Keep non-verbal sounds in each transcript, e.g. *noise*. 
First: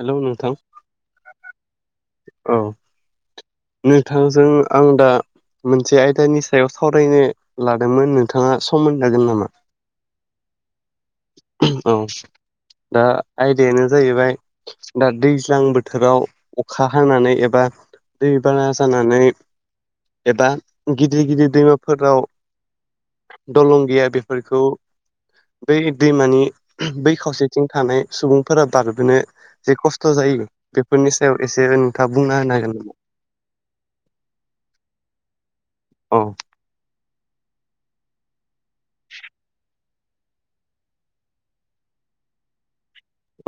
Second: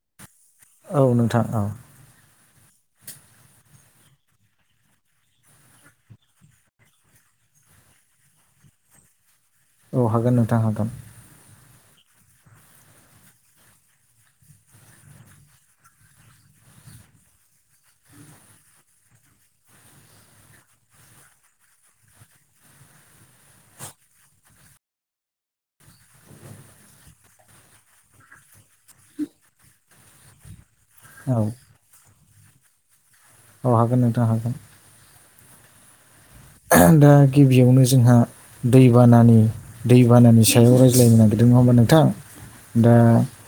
Hello नोंथां औ नोंथां औ। औ नोंथांजों आं दा मोनसे आयदानि सायाव सावरायनो लादोंमोन नोंथाङा सम होनो हागोन नामा? औ हागोन नोंथां हागोन। औ। दा आयदायानो जाहैबाय दा दैज्लां बोथोराव अखा हानानै एबा दै बाना जानानै एबा गिदिर-गिदिर दैमाफोराव दलं गैया बेफोरखौ बै दैमानि बै खावसेथिं थानाय सुबुंफोरा बारबोनो जे खस्थ' जायो बेफोरनि सायाव एसे नोंथाङा बुंना होनो हागोन नामा? अ हागोन नोंथां हागोन। औ दा गिबियावनो जोंहा दैबानानि दैबानानि सायाव रायज्लायनो नागिरदों नङा होमबा नोंथां दा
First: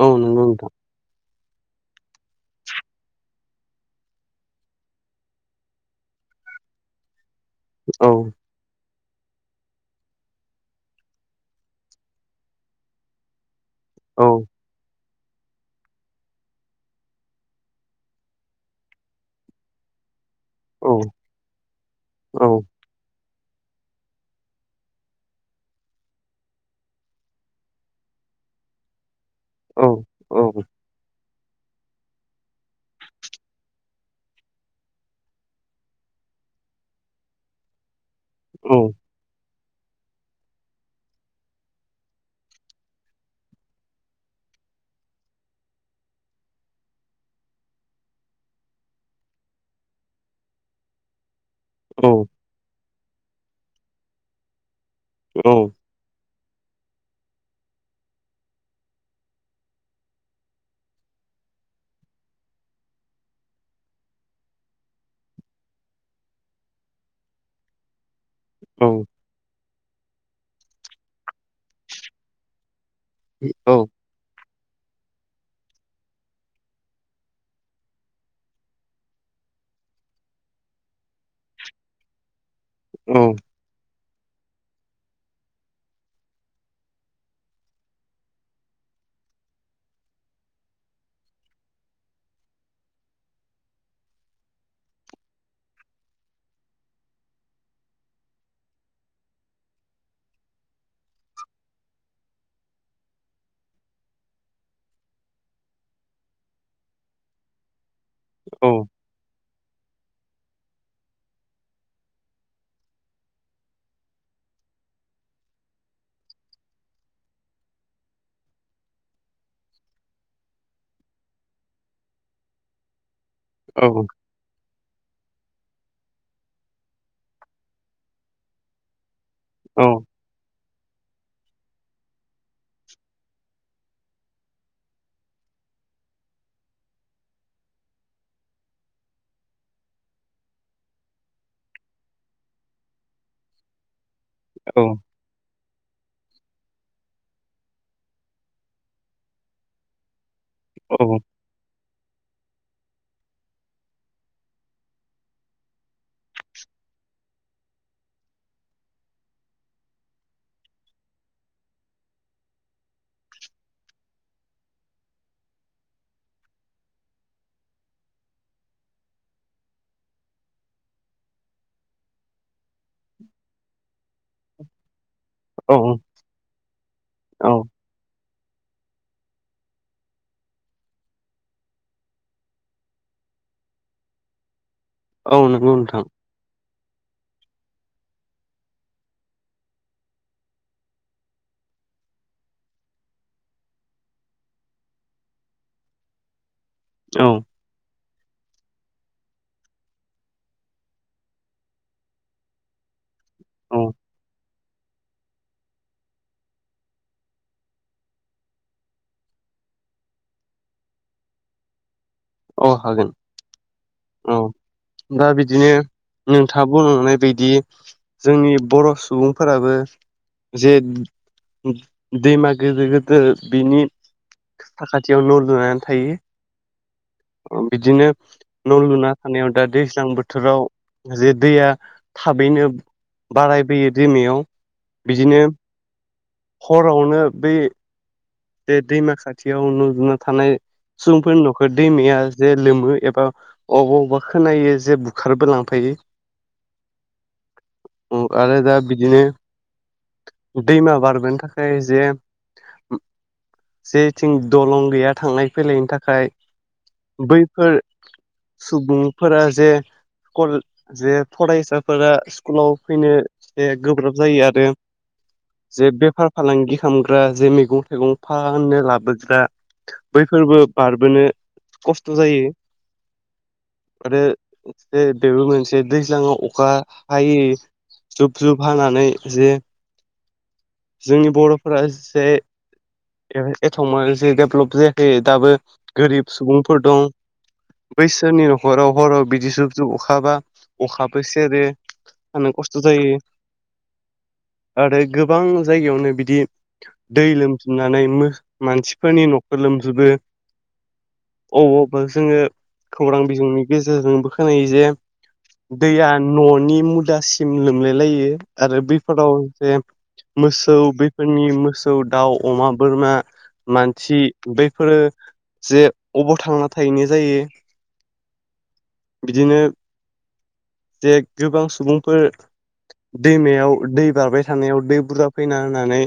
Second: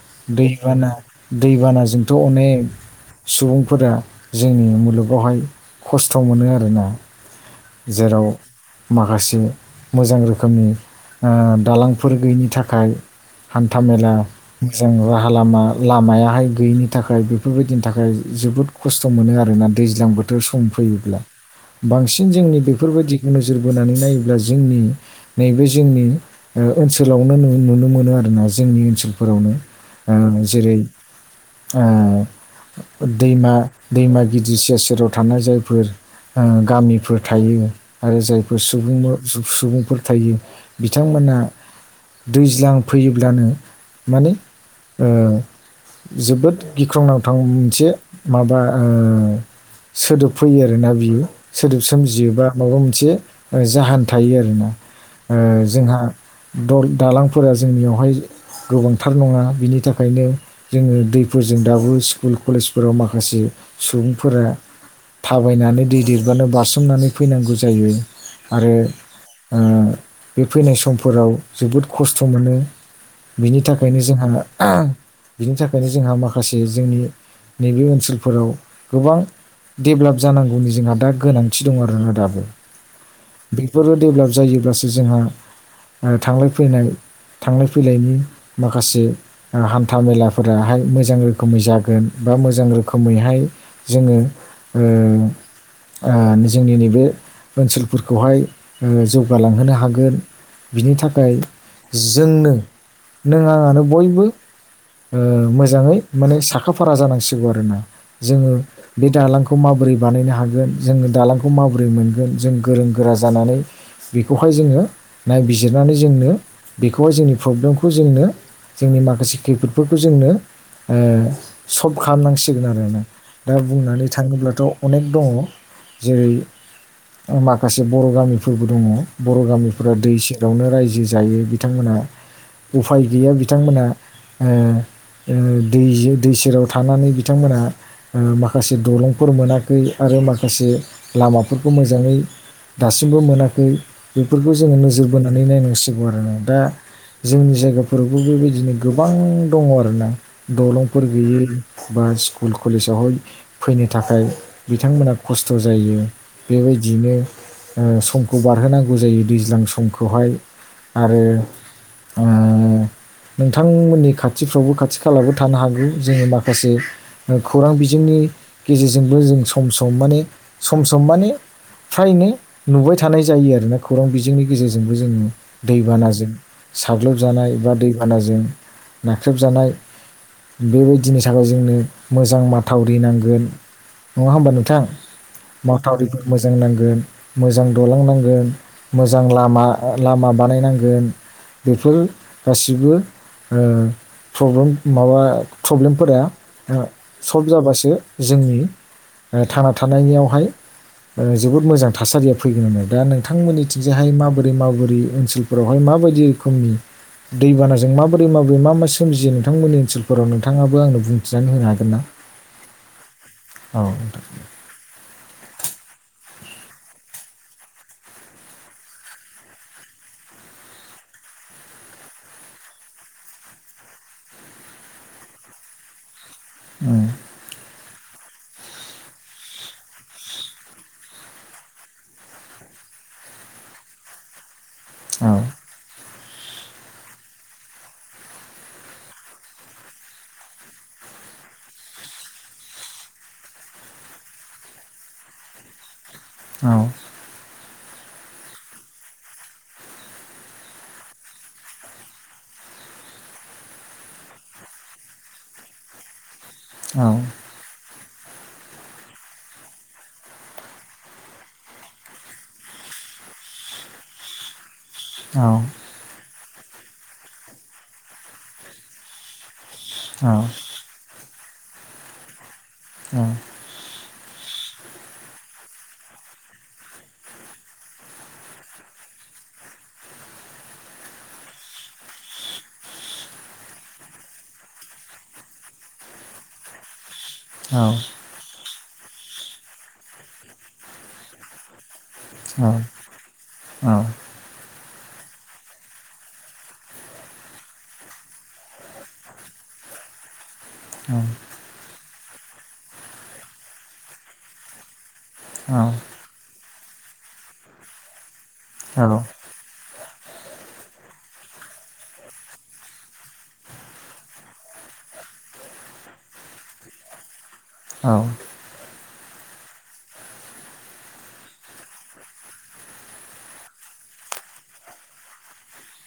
औ नंगौ नोंथां दैबाना दैबानाजोंथ' अनेक सुबुंफोरा जोंनि मुलुगावहाय खस्थ' मोनो आरोना औ जेराव माखासे मोजां रोखोमनि ओ दालांफोर गैयिनि थाखाय हान्था मेला औ मोजां नङा राहालामा लामायाहाय गैयिनि थाखाय बेफोरबायदिनि थाखाय जोबोद खस्थ' मोनो आरोना दैज्लां बोथो र ओ सम औ फैयोब्ला बांसिन औ जोंनि बेफोरबायदिखौ नोजोर बोनानै नायोब्ला जोंनि नैबे जोंनि ओ ओनसोलावनो नुनो नुनो मोनो आरोना जोंनि ओनसोलफोरावनो औ ओ औ जेरै ओ दैमा दैमा गिदिर सेर सेराव थानाय जायफोर ओ गामिफोर थायो आरो जायफोर औ सुबुं सु-सुबुंफोर थायो बिथांमोना दैज्लां फैयोब्लानो माने ओ जोबोद गिख्रंनांथाव मोनसे माबा ओ सोदोब फैयो आरोना बियो सोद औ सोमजियोबा माबा मोनसे ओ जाहोन थायो आरोना ओ औ जोंहा दल दालांफोरा जोंनियावहाय गोबांथार नङा बिनि थाखायनो जोङो दैफोरजों दाबो स्कुल कलेजफोराव माखासे सुबुंफोरा थाबायनानै दै देरबानो बास नानै फैनांगौ जायो आरो औ ओ बे फैनाय समफोराव जोबोद खस्थ' मोनो बेनि औ थाखायनो जोंहा आ बिनि थाखायनो जोंहा माखासे जोंनि नैबे ओनसोलफोराव गोबां डेभलप जानांगौनि जोंहा दा गोनांथि दं आरोना दाबो बेफोरो डेभलप जायोब्लासो जोंहा ओ थांलाय फैलाय थांलाय फैलायनि माखासे ओ हान्था मेलाफोराहाय मोजां रोखोमै जागोन बा मोजां रोखोमैहाय जोङो ओ-ओ जोंनि नैबे ओनसोलफोरखौहाय ओ जौगालांहोनो हागोन बिनि थाखाय जों नों-नों आंङानो बयबो ओ मोजाङै माने साखा फारा जानांसिगौ आरोना जोङो औ बे दालांखौ माबोरै बानायनो हागोन जोनो दालां खौ माबोरै मोनगोन जों गोरों गोरा जानानै बेखौहाय जोङो नायबिजिरनानै जोंनो बेखौहाय जोंनि प्रब्लेमखौ जोंनो जोंनि माखासे खैफोदफोरखौ जोंनो ओ सल्भ खालामनांसिगोन आरोना दा औ बुंनानै थाङोब्लाथ' अनेक दङ जेरै ओ माखासे बर' गामिफोरबो दङ बर' गामिफोरा दै औ सेरावनो रायजो जो जायो बिथांमोना उफाय गैया बिथांमोना ओ ओ दै जिं दै सेराव थानानै बिथांमोना ओ माखासे दलंफोर मोनाखै आरो ओ माखासे लामाफोरखौ मोजाङै दासिमबो मोनाखै बेफोरखौ जोङो नोजोर बोनानै नायनांसिगौ आरो ना दा जोंनि जायगाफोरावबो बेबायदिनो गोबां दङ आरोना दलंफोर गैयै बा स्कुल कलेजावहाय फैनो थाखाय बिथांमोना खस्थ' जायो जायो बेबायदिनो ओ समखौ बारहोनांगौ जायो दैज्लां समखौहाय आरो ओ नोंथांमोननि खाथिफ्रावबो खाथि खालाबो थानो हागौ जोङो माखासे ओ खौरां बिजोंनि गेजेरजोंबो जों सम सम माने सम सम माने फ्रायनो नुबाय थानाय जायो आरोना खौरां बिजोंनि गेजेरजोंबो जोङो औ दैबानाजों साग्लोबजानाय बा दैबानाजों नाख्रेबजानाय बेबायदिनि थाखाय जोंनो मोजां माथावरि नांगोन नङा होमबा नोंथां। औ नंगौ नोंथां मावथावरिफोर मोजां नांगोन मोजां दालां नांगोन मोजां लामा ओ लामा बानायनांगोन। बेफोर गासिबो ओ प्रब्लेम माबा प्रब्लेमफोरा ओ औ सल्भ जाबासो जोंनि ओ थांना थानायनियावहाय ओ जोबोद मोजां थासारिया फैगोन होनदों दा औ नोंथांमोननिथिंजाहाय माबोरै माबोरै ओनसोलफोरावहाय मा माबायदि रोखोमनि दैबानाजों माबोरै माबोरै मा मा सोमजियो नोंथांमोननि ओनसोलफोराव नोंथाङाबो आंनो बुंथिनानै होनो हागोन ना? औ हागोन औ नोंथां औ दा बिदिनो नोंथाङा बुंनाय बायदि जोंनि बर' सुबुंफोराबो जे दैमा गोदो गोदो बिनि साखाथियाव न' लुनानै थायो। बिदिनो न' लुना थानायाव दा दैज्लां बोथोराव जे दैया थाबैनो बारायबोयो दैमायाव औ बिदिनो। हरावनो बै बे दैमा खाथियाव थानाय। सुबुंफोरनि न'खर दैमाया जे लोमो एबा अबा अबेबा खोनायो जे बुखारबो लांफायो। औ। आरो दा बिदिनो दैमा बारबोनो थाखाय जे जेथिं दलं गैया थांलाय फैलायनि थाखाय औ बैफोर सुबुंफोरा जे कल जे फरायसाफोरा स्कुलाव फैनो जे गोब्राब जायो आरो औ। जे बेफार फालांगि खालामग्रा जे मैगं थाइगं फाननो लाबोग्रा औ बैफोरबो बारबोनो खस्थ' जायो। आरो बेबो मोनसे दैज्लाङाव अखा हायै जुब जुब हानानै जे। जोंनि बर'फोरा एसे एथबां जों डेभलप जायाखै दाबो गोरिब सुबुंफोर दं बैसोरनि न'खराव हराव बिदि जुब जुब अखाबा अखाबो सेरो। थानो खस्थ' जायो। आरो गोबां जायगायावनो बिदि दै लोमसाव नानै मानसिफोरनि न'खर लोमजोबो। अबावबा जोंओ खौरां बिजोंनि गेजेरजोंबो खोनायो जे। दैया न'नि मुदासिम लोमलाय लायो आरो बैफोराव जे मोसौ बेफोरनि मोसौ दाउ अमा बोरमा मानसि बैफोरो जे अबाव थांना थाहैनाय जायो। औ। बिदिनो जे गोबां सुबुंफोर दैमायाव दै बारबाय थानायाव दै बुरजा फैना होननानै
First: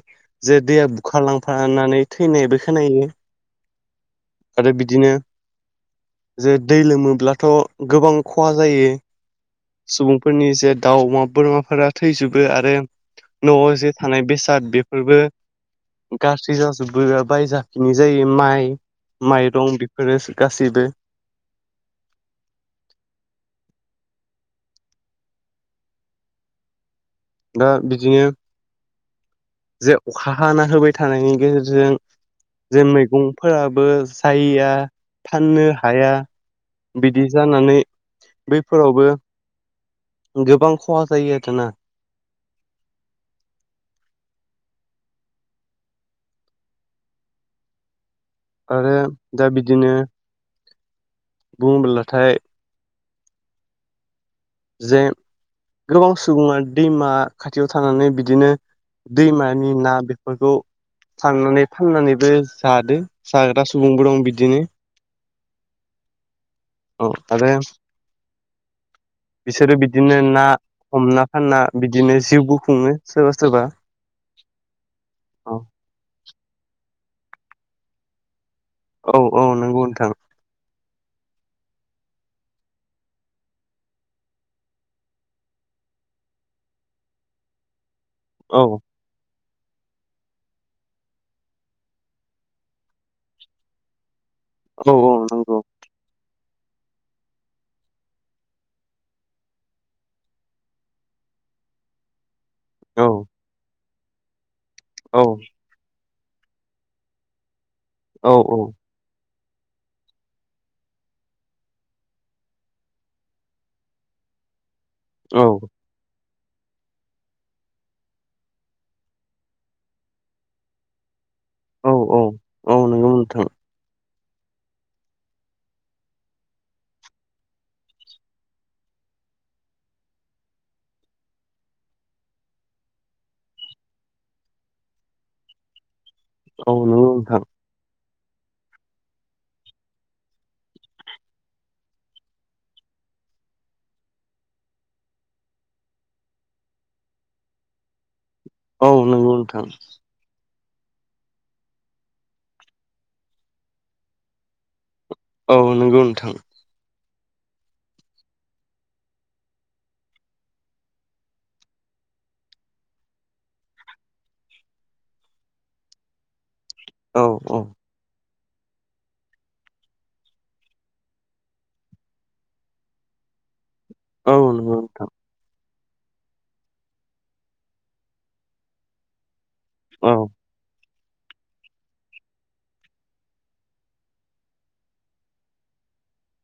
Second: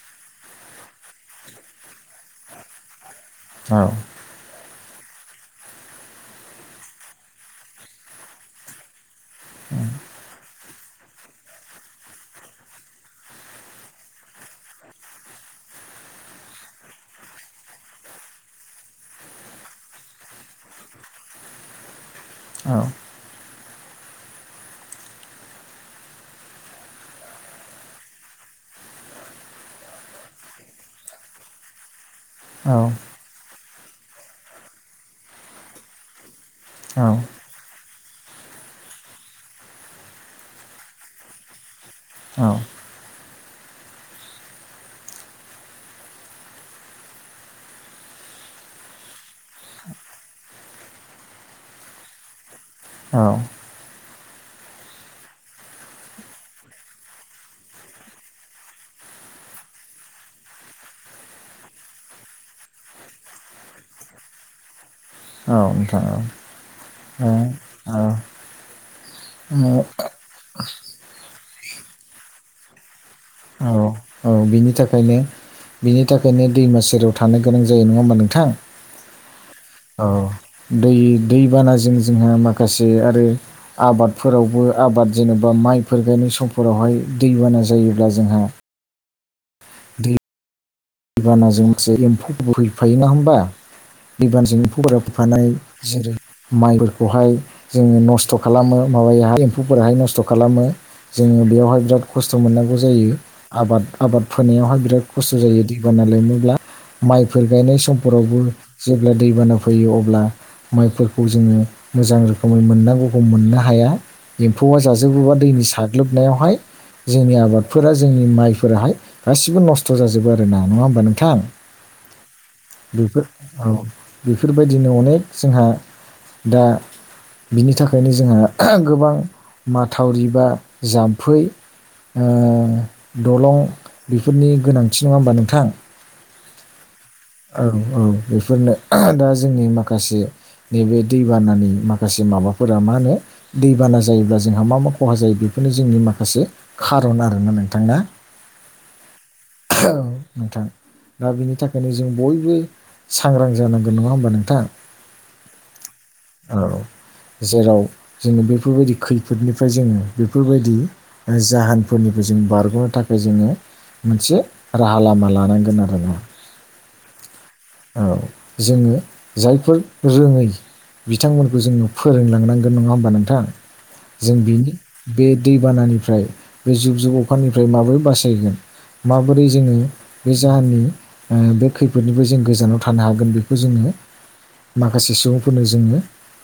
जे दैया बुखार लांफानानै थैनायबो खोनायो आरो बिदिनो। जे दै लोमोब्लाथ' गोबां खहा जायो। सुबुंफोरनि जे दाउ अमा बोरमाफोरा थैजोबो आरो न'आव जे थानाय बेसाद बेफोरबो गाज्रि जाजोबबो बाहायजाफिनि जायो माइ माइरं बेफोरो गासैबो। औ। दा बिदिनो। जे अखा हाना होबाय थानायनि गेजेरजों। जों मैगंफोराबो जाया फाननो हाया। बिदि जानानै। बैफोरावबो गोबां खहा जायो आरोना। आरो दा बिदिनो। बुङोब्लाथाय। औ। जे गोबां सुबुङा दैमा खाथियाव थानानै बिदिनो दैमानि ना बेफोरखौ- थांनानै फाननानैबो जादो, जाग्रा सुबुंबो दं बिदिनो। औ नोंथां औ ओ ओ बिसोरो बिदिनो ना हमना फानना, बिदिनो जिउबो खुङो सोरबा सोरबा। औ औ बिनि थाखायनो, औ बिनि थाखायनो दैमा सेराव थानो गोनां जायो नङा होमबा नोंथां? औ औ नोंगौ औ नोंथां। दै दैबानाजों जोंहा माखासे आरो आबादफोरावबो आबाद जेनेबा माइफोर गायनाय समफोरावहाय दैबाना जायोब्ला जोंहा औ दैबानाजों माखसे एम्फौ बोहैफायोना होमबा दैबानजों औ औ रोबफानाय नंगौ जेरै माइफोरखौहाय जोङो नस्थ' खालामो माबायाहाय एम्फौफोरहाय नस्थ' खालामो। जोङो बेयावहाय बिराद खस्थ' मोननांगौ औ जायो, आबाद, आबाद फोनायावहाय बिराद औ खस्थ' जायो। नोब्ला माइफोर गायनाय औ समफोरावबो औ जेब्ला दैबाना फैयो अब्ला माइफोरखौ जोङो मोजां रोखोमै मोननांगौखौ मोननो हाया। फौवा जाजोबोबा औ दैनि साग्लोबनायावहाय जोंनि आबादफोरा जोंनि माइफोराहाय गासिबो नस्थ' जाजोबो आरोोना नङा होमबा नोंथां? औ औ औ नंगौ बेफोर नोंथां औ बेफोरबायदिनो अनेक जोंहा दा बिनि थाखायनो जोंहा, गोबां माथावरि बा जाम्फै ओ-दलं बेफोरनि गोनांथि नङा होमबा नोंथां? औ नंगौ नोंथां। औ औ बेफोरनो आहा-दा जोंनि माखासे नैबे दैबानानि माखासे माबाफोरा, मा होनो दैबाना जायोब्ला जोंहा मा मा खहा जायो बे बे जोंनि माखासे खारन आरोना नोंथां ना औ नंग औ नोंथां दा बिनि थाखायनो जों बयबो सांग्रां जानांगोन नङा होमबा नोंथां? औ नंगौ नोंथां। औ जेराव जोङो बेफोरबायदि खैफोदनिफ्राय जोङो बेफोरबायदि जाहोनफोरनिफ्राय जों बारग'नो थाखाय जोङो मोनसे राहा लामा लानांगोन आरोना। औ उम औ जोङो जायफोर रोङै बिथांमोनखौ जोङो फोरोंलांनांगोन नङा होमबा नोंथां औ जों बिनि नंगौ नोंथां बे दै बानानिफ्राय बे जुब जुब अखानिफ्राय माबोरै बासायगोन माबोरै जों जोङो औ बे जाहोननि ओ- बे खैफोदनिफ्राय जों गोजानाव थानो हागोन बेखौ जोङो माखासे सुबुंफोरनो जोङो,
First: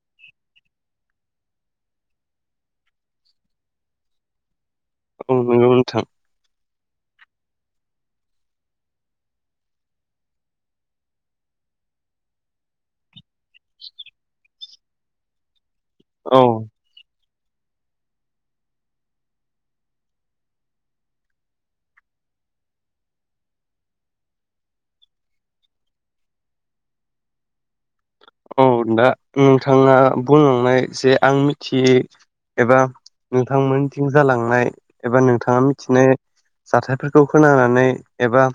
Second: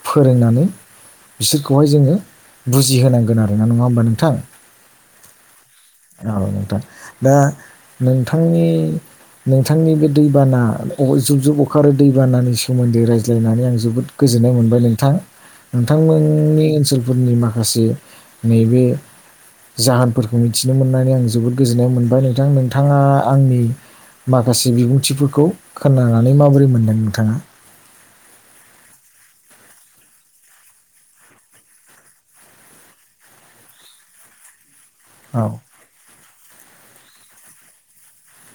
फोरोंनानै बिसोरखौहाय जोङो बुजिहोनांगोन आरोना नङा हबा नोंथां? औ नंगौ नोंथां औ नोंथां दा नोंथांनि नोंथांनि बे दैबाना अ-जुब जुब अखा आरो दैबानानि सोमोन्दै रायज्ला ज्लायनानै आं जोबोद गोजोननाय मोनबाय नोंथां औ नोंथांमोननि ओनसोलफोरनि मा माखासे नैबे जाहोनफोरखौ मिथिनो मोननानै आं जोबोद गोजोननाय मोनबाय नोंथां नोंथाङा आंनि माखासे बिबुंथिफोरखौ खोनानानै माबोरै मोनदों नोंथाङा? औ दा नोंथाङा बुंलांनाय जे आं मिथियै एबा नोंथांमोनिथिं जालांनाय एबा नोंथाङा औ मिथिनाय, जाथाय फोर खौ खोनानानै एबा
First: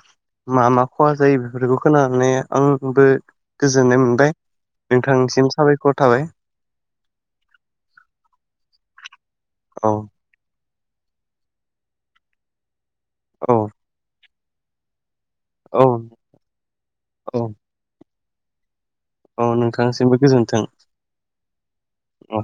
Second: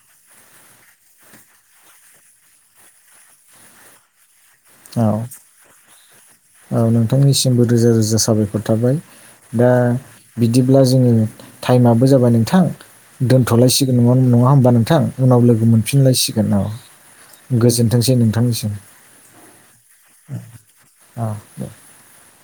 मा मा खहा जायो बेफोरखौ खोनानानै आंबो गोजोननाय मोनबाय। औ नोंथांनिसिम साबायखर था औ नोंथांनिसिमबो रोजा रोजा साबायखर थाबाय दा औ बि दिब्ला जोङो टाइमाबबो जाबाय नोंथां औ दोनथ'लायसिगोन न नङा होमबा नोंथां उनाव लोगो औ मोनफिनलायसिगोन औ गोजोनथोंसै नोंथांनिसिम अ नोंथांनिसिमबो गोजोन्थों *inaudible* औ